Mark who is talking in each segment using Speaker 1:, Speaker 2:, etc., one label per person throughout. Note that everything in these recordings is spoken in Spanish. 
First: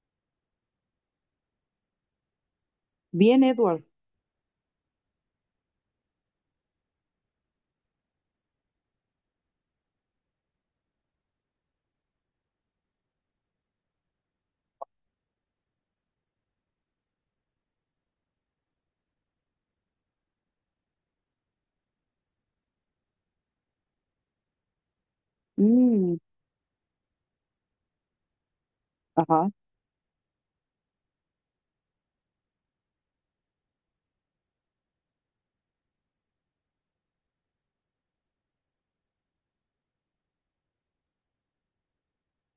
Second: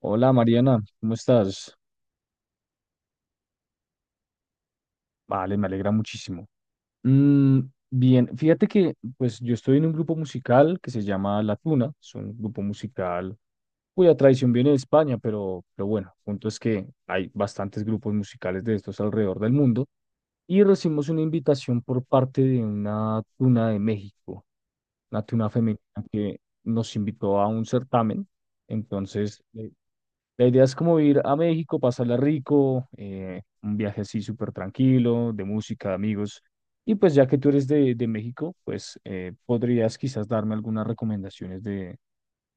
Speaker 1: Hola Mariana, ¿cómo estás?
Speaker 2: Bien, Edward.
Speaker 1: Vale, me alegra muchísimo. Mm, bien, fíjate que pues yo estoy en un grupo musical que se llama La Tuna, es un grupo musical cuya tradición viene de España, pero bueno, el punto es que hay bastantes grupos musicales de estos alrededor del mundo y recibimos una invitación por parte de una tuna de México, una tuna femenina
Speaker 2: Mm,
Speaker 1: que nos invitó a un certamen, entonces...
Speaker 2: ajá.
Speaker 1: la idea es como ir a México, pasarla rico, un viaje así súper tranquilo, de música, de amigos. Y pues ya que tú eres de México, pues podrías quizás darme algunas recomendaciones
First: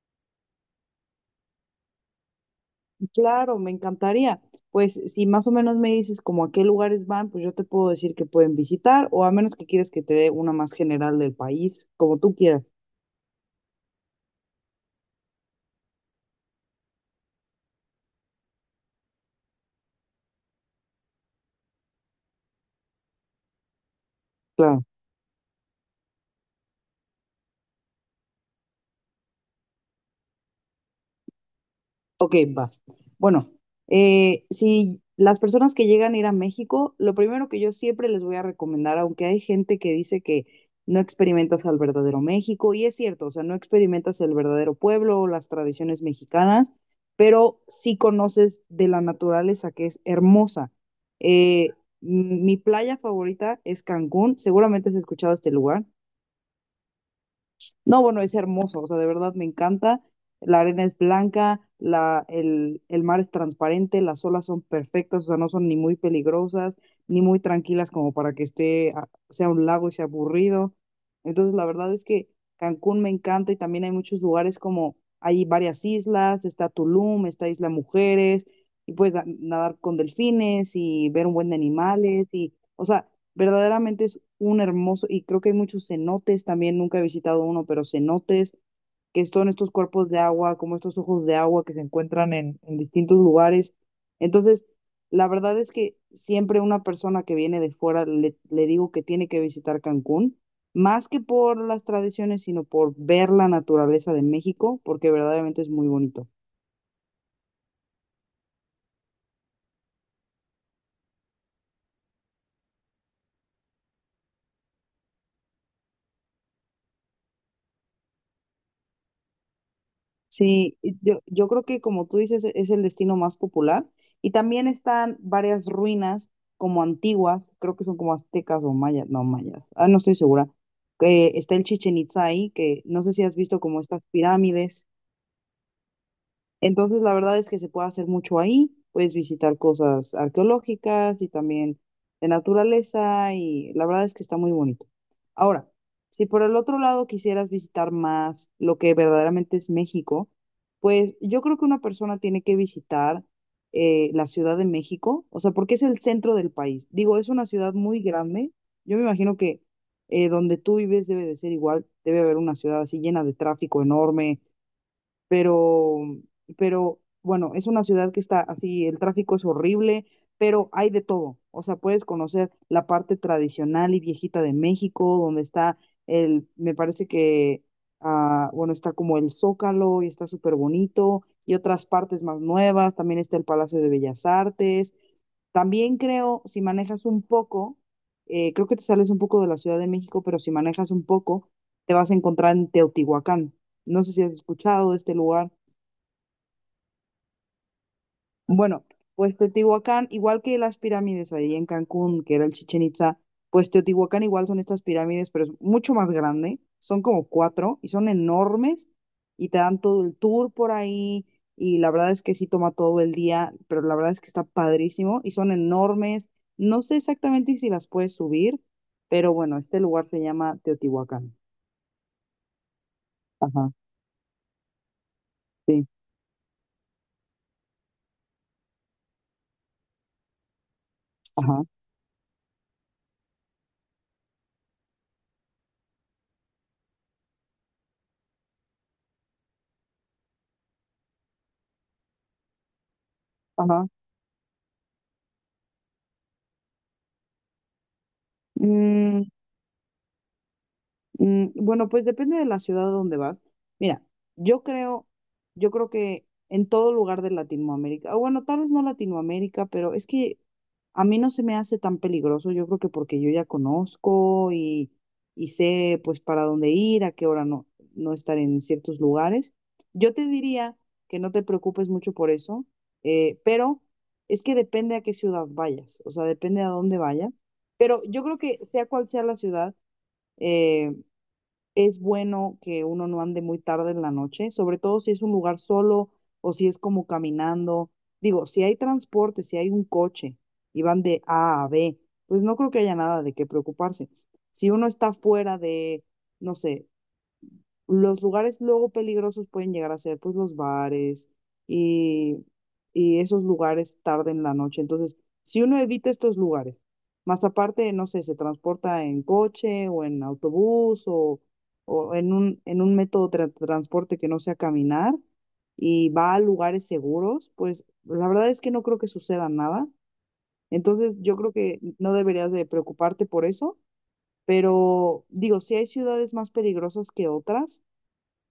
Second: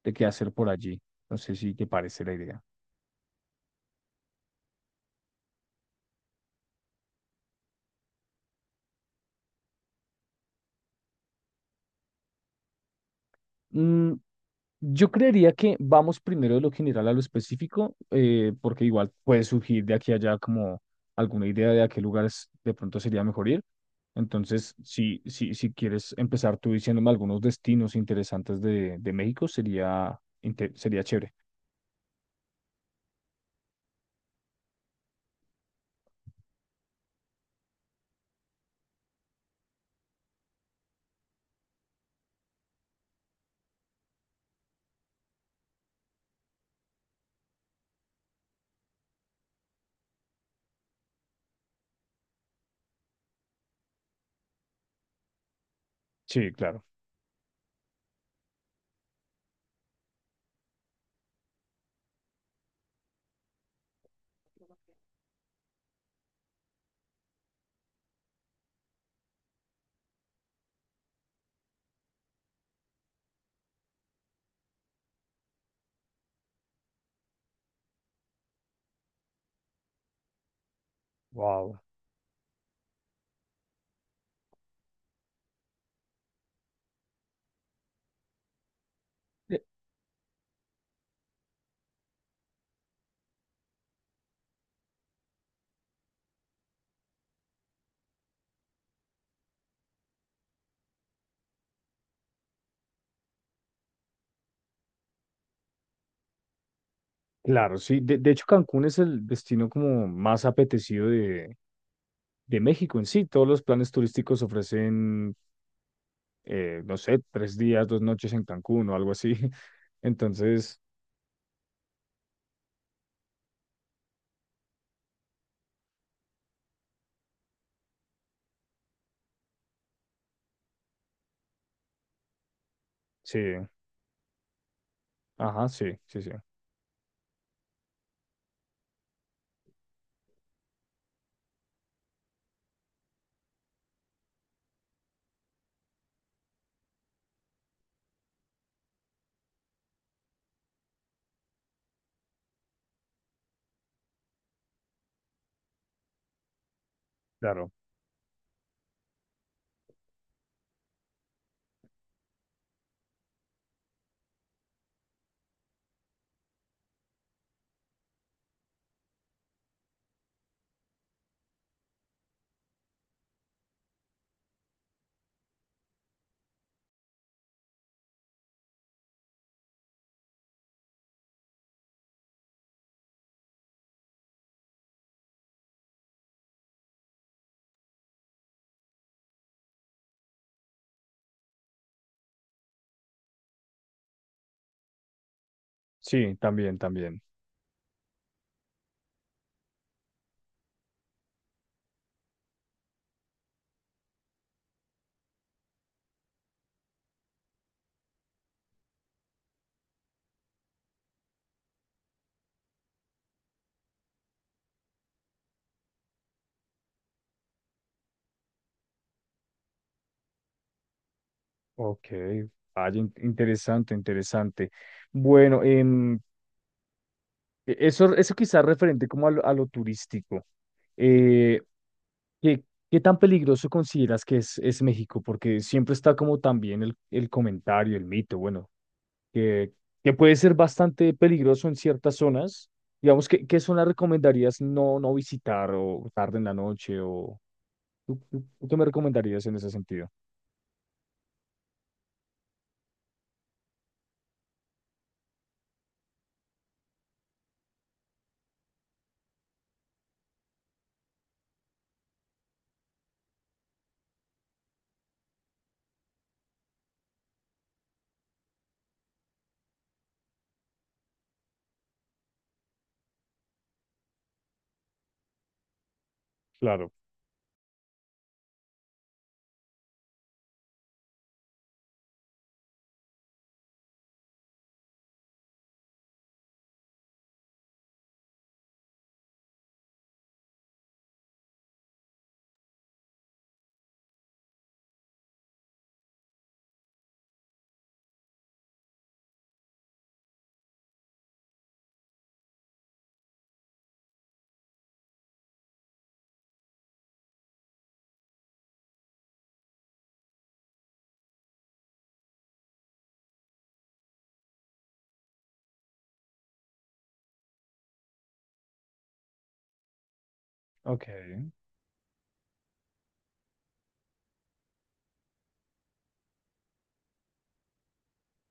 Speaker 1: de qué hacer por allí. No sé si te parece la idea.
Speaker 2: Claro, me encantaría. Pues si más o menos me dices como a qué lugares van, pues yo te puedo decir que pueden visitar, o a menos que quieres que te dé una más general del país, como tú quieras.
Speaker 1: Mm, yo creería que vamos primero de lo general a lo específico, porque igual puede surgir de aquí a allá como alguna idea de a qué lugares de pronto sería mejor ir. Entonces,
Speaker 2: Claro.
Speaker 1: si quieres empezar tú diciéndome algunos destinos interesantes de México, sería, sería chévere.
Speaker 2: Ok, va. Bueno, si las personas que llegan a ir a México, lo primero que yo siempre les voy a recomendar, aunque hay gente que dice que no experimentas al verdadero México, y es cierto, o sea, no experimentas el verdadero pueblo o las tradiciones mexicanas, pero sí conoces de la naturaleza que es hermosa. Eh, m- mi playa favorita es Cancún, seguramente has escuchado este lugar.
Speaker 1: Sí, claro.
Speaker 2: No, bueno, es hermoso, o sea, de verdad me encanta. La arena es blanca, el mar es transparente, las olas son perfectas, o sea, no son ni muy peligrosas, ni muy tranquilas como para que sea un lago y sea aburrido. Entonces, la verdad es que Cancún me encanta y también hay muchos lugares como, hay varias islas, está Tulum, está Isla Mujeres, y puedes nadar con delfines y ver un buen de
Speaker 1: Wow.
Speaker 2: animales y, o sea, verdaderamente es un hermoso, y creo que hay muchos cenotes también, nunca he visitado uno, pero cenotes, que son estos cuerpos de agua, como estos ojos de agua que se encuentran en distintos lugares. Entonces, la verdad es que siempre una persona que viene de fuera le digo que tiene que visitar Cancún, más que por las tradiciones, sino por ver la naturaleza de México, porque verdaderamente es muy bonito.
Speaker 1: Claro, sí. De hecho, Cancún es el destino como más apetecido de México en sí. Todos los planes turísticos ofrecen, no sé, tres días, dos noches en Cancún o algo así.
Speaker 2: Sí,
Speaker 1: Entonces,
Speaker 2: y yo creo que como tú dices, es el destino más popular. Y también están varias ruinas como antiguas, creo que son como aztecas o mayas, no mayas, no estoy segura. Que está el Chichen Itzá ahí, que no sé si has
Speaker 1: sí,
Speaker 2: visto como estas pirámides.
Speaker 1: ajá, sí, sí, sí.
Speaker 2: Entonces, la verdad es que se puede hacer mucho ahí, puedes visitar cosas arqueológicas y también de naturaleza y la verdad es que está muy bonito. Ahora, si por el otro lado quisieras visitar más lo que verdaderamente es México, pues yo creo que una persona tiene que visitar la Ciudad de México, o sea, porque es el centro del país. Digo, es una
Speaker 1: Claro.
Speaker 2: ciudad muy grande. Yo me imagino que donde tú vives debe de ser igual, debe haber una ciudad así llena de tráfico enorme, pero, pero bueno, es una ciudad que está así, el tráfico es horrible, pero hay de todo. O sea, puedes conocer la parte tradicional y viejita de México, donde está el, me parece que, bueno, está como el Zócalo y está súper bonito, y otras partes más nuevas, también está el Palacio de Bellas Artes, también creo, si manejas un poco, creo que te sales un poco de la Ciudad de México, pero si manejas un poco, te vas a encontrar en Teotihuacán. No sé si has escuchado de este lugar.
Speaker 1: Sí, también, también.
Speaker 2: Bueno, pues Teotihuacán, igual que las pirámides ahí en Cancún, que era el Chichen Itza, pues Teotihuacán igual son estas pirámides, pero es mucho más grande. Son como cuatro y son enormes y te dan todo el tour por ahí y la verdad es que sí toma todo el día, pero la verdad es que está padrísimo y son enormes. No sé exactamente si las puedes subir, pero bueno, este lugar se llama Teotihuacán.
Speaker 1: Ok. Vaya,
Speaker 2: Ajá,
Speaker 1: interesante, interesante. Bueno,
Speaker 2: sí,
Speaker 1: eso, eso quizás referente como a lo turístico. Eh,
Speaker 2: ajá,
Speaker 1: ¿Qué, qué tan peligroso consideras que es México? Porque siempre está como también el comentario, el mito, bueno, que, que puede ser bastante peligroso en ciertas zonas. Digamos, ¿qué, qué zona
Speaker 2: ajá.
Speaker 1: recomendarías no, no visitar o tarde en la noche? O, ¿tú, tú qué me
Speaker 2: Mm,
Speaker 1: recomendarías en ese sentido?
Speaker 2: mm, bueno, pues depende de la ciudad a donde vas. Mira, yo creo, yo creo que en todo lugar de Latinoamérica, o bueno, tal vez no Latinoamérica, pero es que a mí no se me hace tan peligroso. Yo creo que porque yo ya conozco y sé pues para dónde ir, a qué hora no, no estar en ciertos lugares. Yo te diría que no te preocupes mucho por eso, pero es que depende a qué ciudad vayas, o sea, depende a
Speaker 1: Claro,
Speaker 2: dónde vayas. Pero yo creo que sea cual sea la ciudad, eh, es bueno que uno no ande muy tarde en la noche, sobre todo si es un lugar solo o si es como caminando. Digo, si hay transporte, si hay un coche y van de A a B, pues no creo que haya nada de qué preocuparse. Si uno está fuera de, no sé, los lugares luego peligrosos pueden llegar a ser pues los bares y, y esos lugares tarde en la noche. Entonces, si uno evita estos lugares, más aparte, no sé, se transporta en coche o en autobús o en un método de transporte que no sea caminar y va a lugares seguros, pues la verdad es que no creo que suceda nada. Entonces, yo
Speaker 1: ok.
Speaker 2: creo que no deberías de preocuparte por eso, pero digo, si hay ciudades más peligrosas que otras,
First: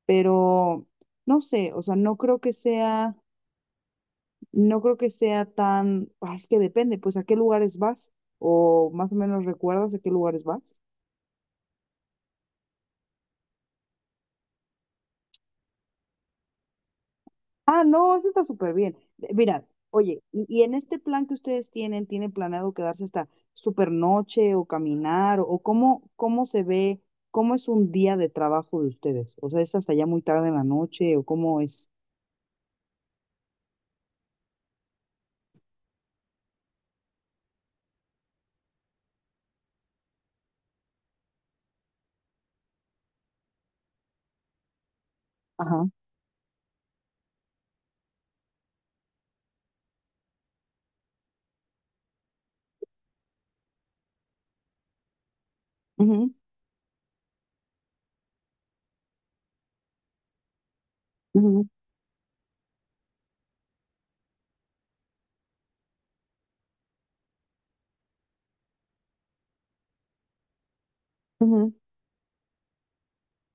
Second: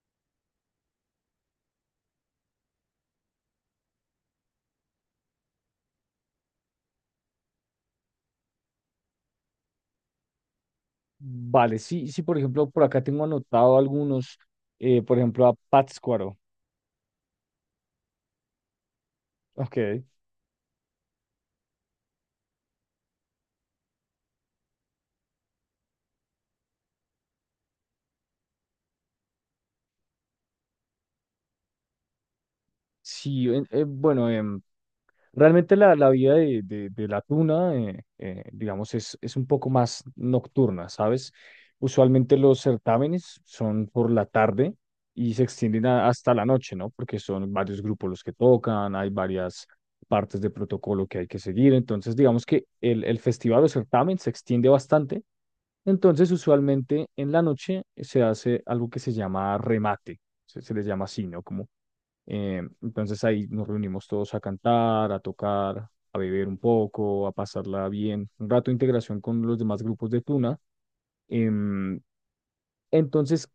Speaker 2: pero no sé, o sea, no creo que sea, no creo que sea tan, es que depende, pues a qué lugares vas o más o menos recuerdas a qué lugares vas.
Speaker 1: Vale, sí, sí, por ejemplo, por acá tengo anotado algunos, por ejemplo, a Pátzcuaro.
Speaker 2: Ah, no, eso está súper bien. Mirad,
Speaker 1: Ok,
Speaker 2: oye, y en este plan que ustedes tienen, ¿tienen planeado quedarse hasta súper noche o caminar o cómo, cómo se ve, cómo es un día de trabajo de ustedes? O sea, ¿es hasta ya muy tarde en la noche o cómo es?
Speaker 1: sí, bueno, realmente la, la vida de la tuna, digamos, es un poco más nocturna, ¿sabes? Usualmente los certámenes son por la tarde y se extienden
Speaker 2: Ajá.
Speaker 1: hasta la noche, ¿no? Porque son varios grupos los que tocan, hay varias partes de protocolo que hay que seguir. Entonces, digamos que el festival o certamen se extiende bastante. Entonces,
Speaker 2: Ujú,
Speaker 1: usualmente en la noche se hace algo que se llama remate, se les llama así, ¿no?
Speaker 2: ujú,
Speaker 1: Como entonces ahí nos reunimos todos a cantar, a tocar, a beber un poco, a pasarla bien. Un rato de integración con los demás grupos de Tuna.
Speaker 2: ujú,
Speaker 1: Em, entonces,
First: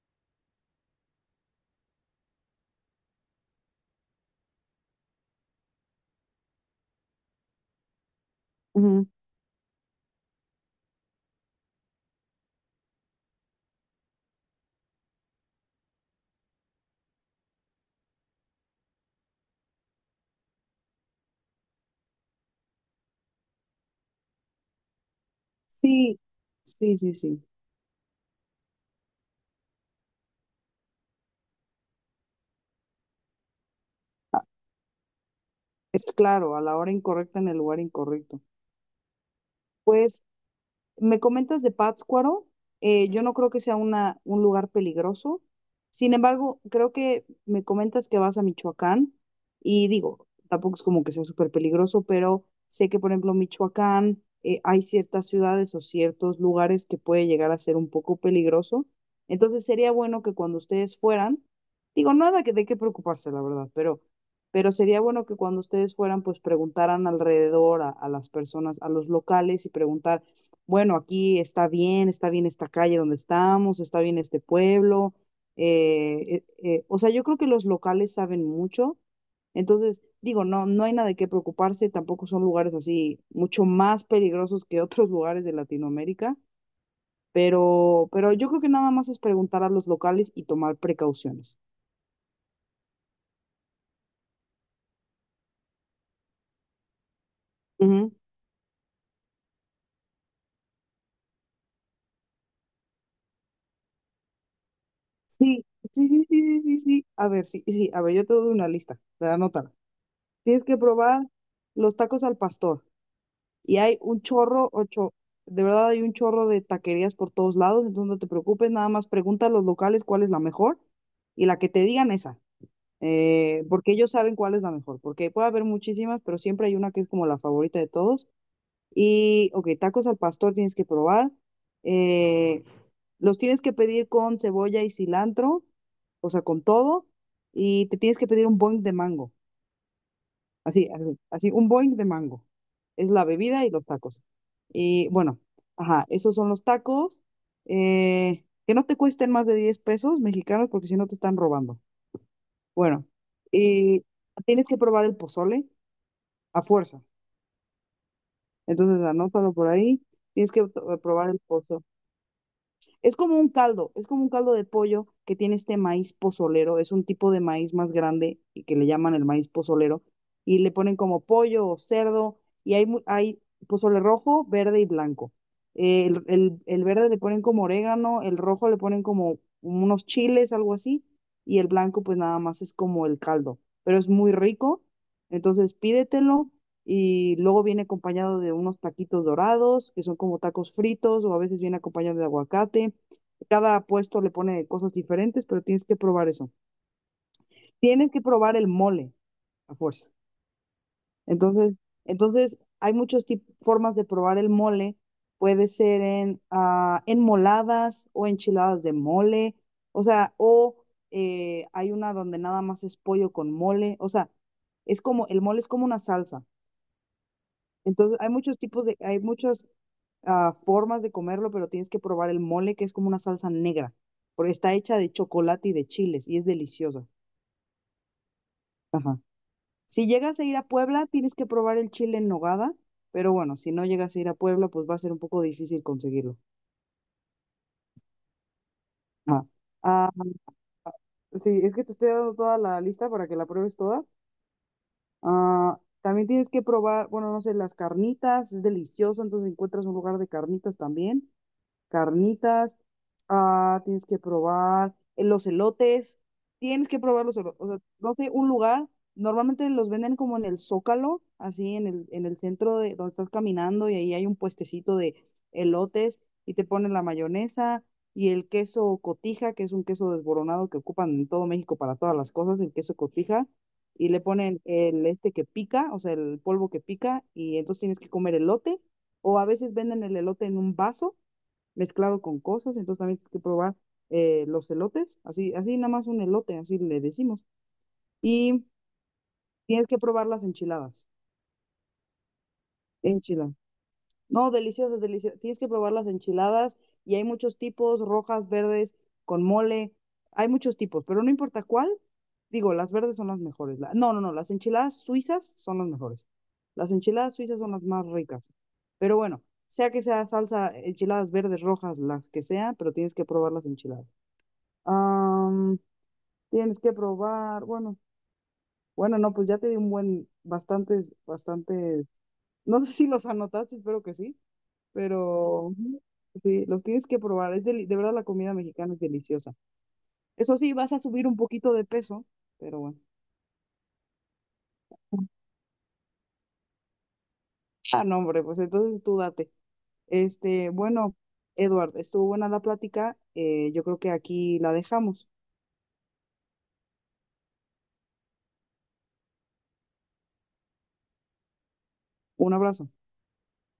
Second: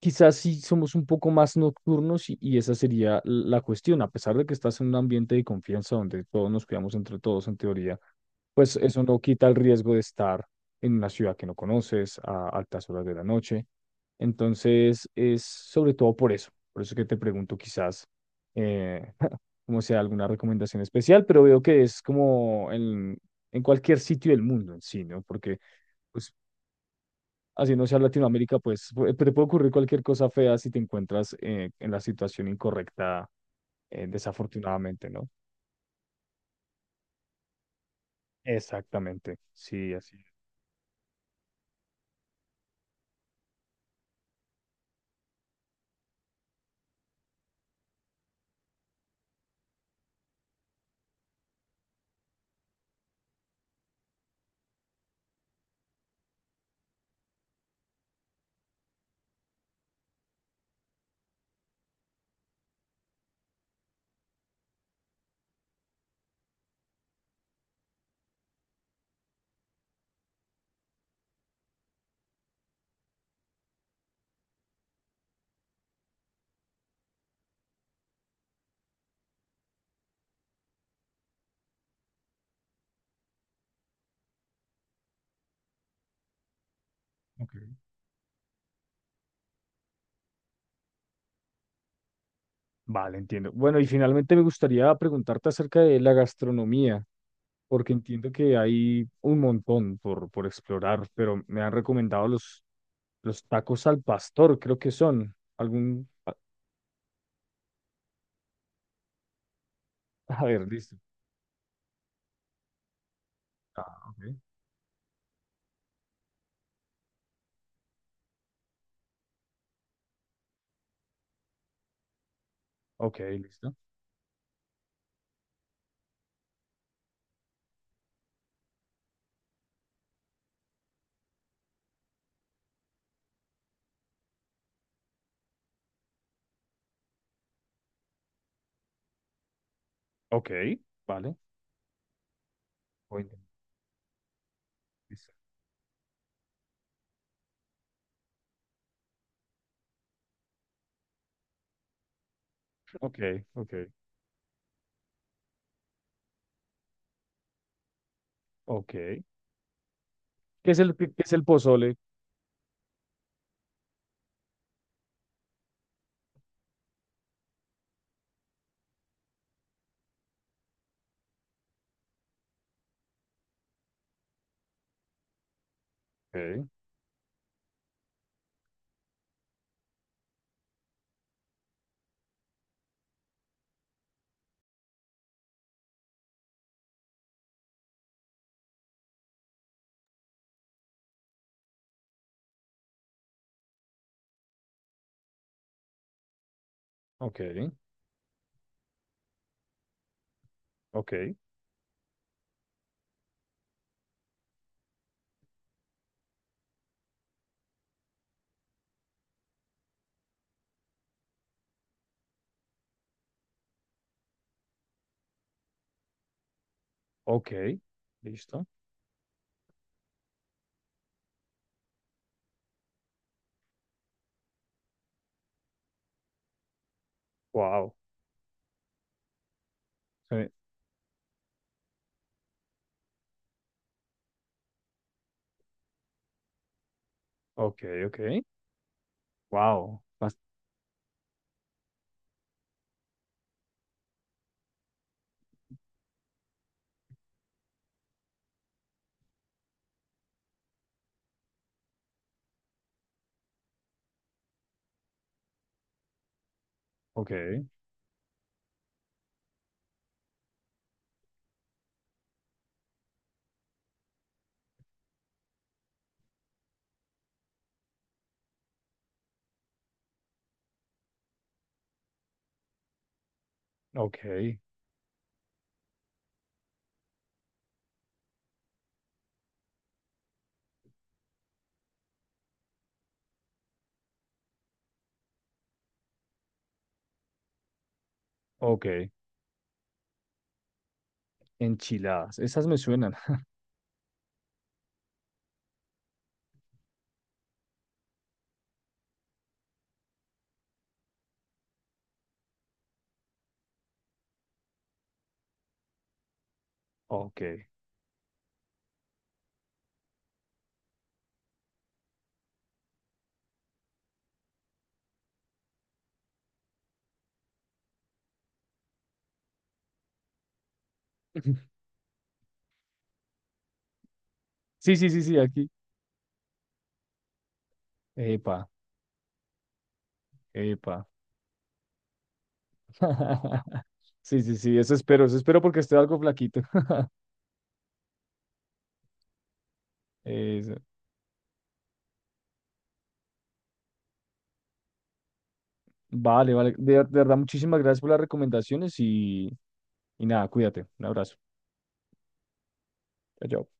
Speaker 1: quizás sí somos un poco más nocturnos y esa sería la cuestión, a pesar de que estás en un ambiente de confianza donde todos nos cuidamos entre todos en teoría, pues eso
Speaker 2: ujú.
Speaker 1: no quita el riesgo de estar en una ciudad que no conoces a altas horas de la noche. Entonces, es sobre todo por eso que te pregunto quizás eh, como sea alguna recomendación especial, pero veo que es como en cualquier sitio del mundo en sí, ¿no? Porque...
Speaker 2: Sí,
Speaker 1: Pues
Speaker 2: sí, sí, sí.
Speaker 1: así no sea Latinoamérica, pues te puede ocurrir cualquier cosa fea si te encuentras en la situación incorrecta, desafortunadamente, ¿no?
Speaker 2: Es claro, a la hora incorrecta en el lugar incorrecto.
Speaker 1: Exactamente, sí, así. Es.
Speaker 2: Pues me comentas de Pátzcuaro, yo no creo que sea una, un lugar peligroso. Sin embargo, creo que me comentas que vas a Michoacán y digo, tampoco es como que sea súper peligroso, pero sé que, por ejemplo, Michoacán, hay ciertas ciudades o ciertos lugares que puede llegar a ser un poco peligroso. Entonces sería bueno que cuando ustedes fueran, digo, nada que, de qué preocuparse, la verdad, pero sería bueno que cuando ustedes fueran, pues preguntaran alrededor a las personas, a los locales y preguntar bueno, aquí está bien esta calle donde estamos, está bien este pueblo. O sea, yo creo que los locales saben mucho. Entonces, digo, no, no hay nada de qué preocuparse, tampoco son lugares así mucho más peligrosos que otros lugares de Latinoamérica,
Speaker 1: Ok.
Speaker 2: pero yo creo que nada más es preguntar a los locales y tomar precauciones.
Speaker 1: Vale, entiendo. Bueno, y finalmente me gustaría preguntarte acerca de la gastronomía, porque
Speaker 2: Ujú.
Speaker 1: entiendo que hay un montón por explorar, pero me han recomendado los tacos al pastor, creo que son.
Speaker 2: Sí,
Speaker 1: Algún...
Speaker 2: sí, sí,
Speaker 1: A
Speaker 2: sí, sí, sí, sí. A ver, sí, sí, a ver, yo te doy una lista, te anótala.
Speaker 1: a
Speaker 2: Tienes
Speaker 1: ver,
Speaker 2: que
Speaker 1: listo.
Speaker 2: probar los tacos al pastor. Y hay
Speaker 1: Ah,
Speaker 2: un
Speaker 1: ok.
Speaker 2: chorro, ocho, de verdad hay un chorro de taquerías por todos lados, entonces no te preocupes, nada más pregunta a los locales cuál es la mejor y la que te digan esa,
Speaker 1: Ok, listo.
Speaker 2: porque ellos saben cuál es la mejor, porque puede haber muchísimas, pero siempre hay una que es como la favorita de todos. Y, ok, tacos al pastor tienes que probar, eh, los tienes que pedir con cebolla y cilantro, o sea, con todo, y te tienes que pedir un boing de mango.
Speaker 1: Ok,
Speaker 2: Así, así,
Speaker 1: vale.
Speaker 2: así, un boing de mango. Es
Speaker 1: Voy
Speaker 2: la
Speaker 1: a
Speaker 2: bebida y los tacos. Y
Speaker 1: intentar.
Speaker 2: bueno, ajá, esos son los tacos. Que no te cuesten más de 10 pesos mexicanos porque si no te están robando. Bueno,
Speaker 1: Ok, ok,
Speaker 2: y tienes que probar el pozole a fuerza.
Speaker 1: ok.
Speaker 2: Entonces, anótalo por ahí. Tienes que
Speaker 1: Qué
Speaker 2: probar
Speaker 1: es
Speaker 2: el
Speaker 1: el
Speaker 2: pozole.
Speaker 1: pozole?
Speaker 2: Es como un caldo, es como un caldo de pollo que tiene este maíz pozolero, es un tipo de maíz más grande y que le llaman el maíz pozolero y le ponen como pollo o cerdo y hay, hay pozole rojo, verde y blanco. Eh, El, el-
Speaker 1: Ok,
Speaker 2: el verde le ponen como orégano, el rojo le ponen como unos chiles, algo así, y el blanco pues nada más es como el caldo, pero es muy rico, entonces pídetelo y luego viene acompañado de unos taquitos dorados, que son como tacos fritos o a veces viene acompañado de aguacate. Cada puesto le pone cosas diferentes, pero tienes que probar eso.
Speaker 1: ok,
Speaker 2: Tienes que probar el mole a fuerza.
Speaker 1: ok,
Speaker 2: Entonces, entonces hay muchas formas de probar el mole. Puede ser en enmoladas o enchiladas de mole. O sea, o hay una donde nada más es pollo con mole. O sea, es como, el mole es como una salsa.
Speaker 1: ok.
Speaker 2: Entonces, hay muchos
Speaker 1: Listo.
Speaker 2: tipos de, hay muchas formas de comerlo, pero tienes que probar el mole, que es como una salsa negra, porque está hecha de chocolate y de chiles y es deliciosa.
Speaker 1: Wow.
Speaker 2: Ajá. Si llegas a ir a Puebla, tienes que probar el chile en nogada, pero bueno, si no llegas a ir a Puebla, pues va a ser un poco difícil conseguirlo.
Speaker 1: Ok, ok.
Speaker 2: Ajá.
Speaker 1: Wow.
Speaker 2: Ah,
Speaker 1: Bas-
Speaker 2: sí, es que te estoy dando toda la lista para que la pruebes toda. Ah, también tienes que probar, bueno, no sé, las carnitas, es delicioso, entonces encuentras un lugar de carnitas también. Carnitas, tienes que probar los elotes, tienes que probar
Speaker 1: Ok,
Speaker 2: los elotes, o sea, no sé, un lugar, normalmente los venden como en el Zócalo, así en el centro de donde estás caminando y ahí hay un puestecito de elotes y te ponen la mayonesa y el queso cotija, que es un queso desboronado que ocupan en todo México para todas las cosas, el queso cotija. Y le
Speaker 1: ok,
Speaker 2: ponen el este que pica, o sea, el polvo que pica, y entonces tienes que comer elote, o a veces venden el elote en un vaso, mezclado con cosas, entonces también tienes que probar los elotes, así, así nada más un elote, así le decimos. Y
Speaker 1: ok.
Speaker 2: tienes que probar las enchiladas,
Speaker 1: Enchiladas. Esas me suenan.
Speaker 2: enchiladas. No, deliciosas, deliciosas. Tienes que probar las enchiladas y hay muchos tipos, rojas, verdes, con mole, hay muchos tipos, pero no importa cuál, digo, las verdes son las mejores. No, no, no, las enchiladas suizas son las mejores. Las enchiladas
Speaker 1: Ok.
Speaker 2: suizas son las más ricas. Pero bueno, sea que sea salsa, enchiladas verdes, rojas, las que sean, pero tienes que probar las enchiladas. Am, Tienes que probar, bueno, bueno, no, pues ya te di un buen, bastantes, bastantes, no sé si los anotaste, espero que sí,
Speaker 1: Sí, sí, sí, sí,
Speaker 2: pero
Speaker 1: aquí.
Speaker 2: ujú, sí, los tienes que probar, es de verdad la comida
Speaker 1: Epa,
Speaker 2: mexicana es deliciosa. Eso sí, vas a
Speaker 1: epa.
Speaker 2: subir un poquito de peso, pero bueno.
Speaker 1: Sí, sí, sí, eso espero porque estoy algo flaquito.
Speaker 2: Ah, no, hombre, pues entonces tú date. Este,
Speaker 1: Eso.
Speaker 2: bueno, Edward, estuvo buena la plática, yo creo que aquí la dejamos.
Speaker 1: Vale, vale. De verdad, muchísimas gracias por las recomendaciones y nada, cuídate. Un abrazo.
Speaker 2: Un abrazo.
Speaker 1: Chao. Chao.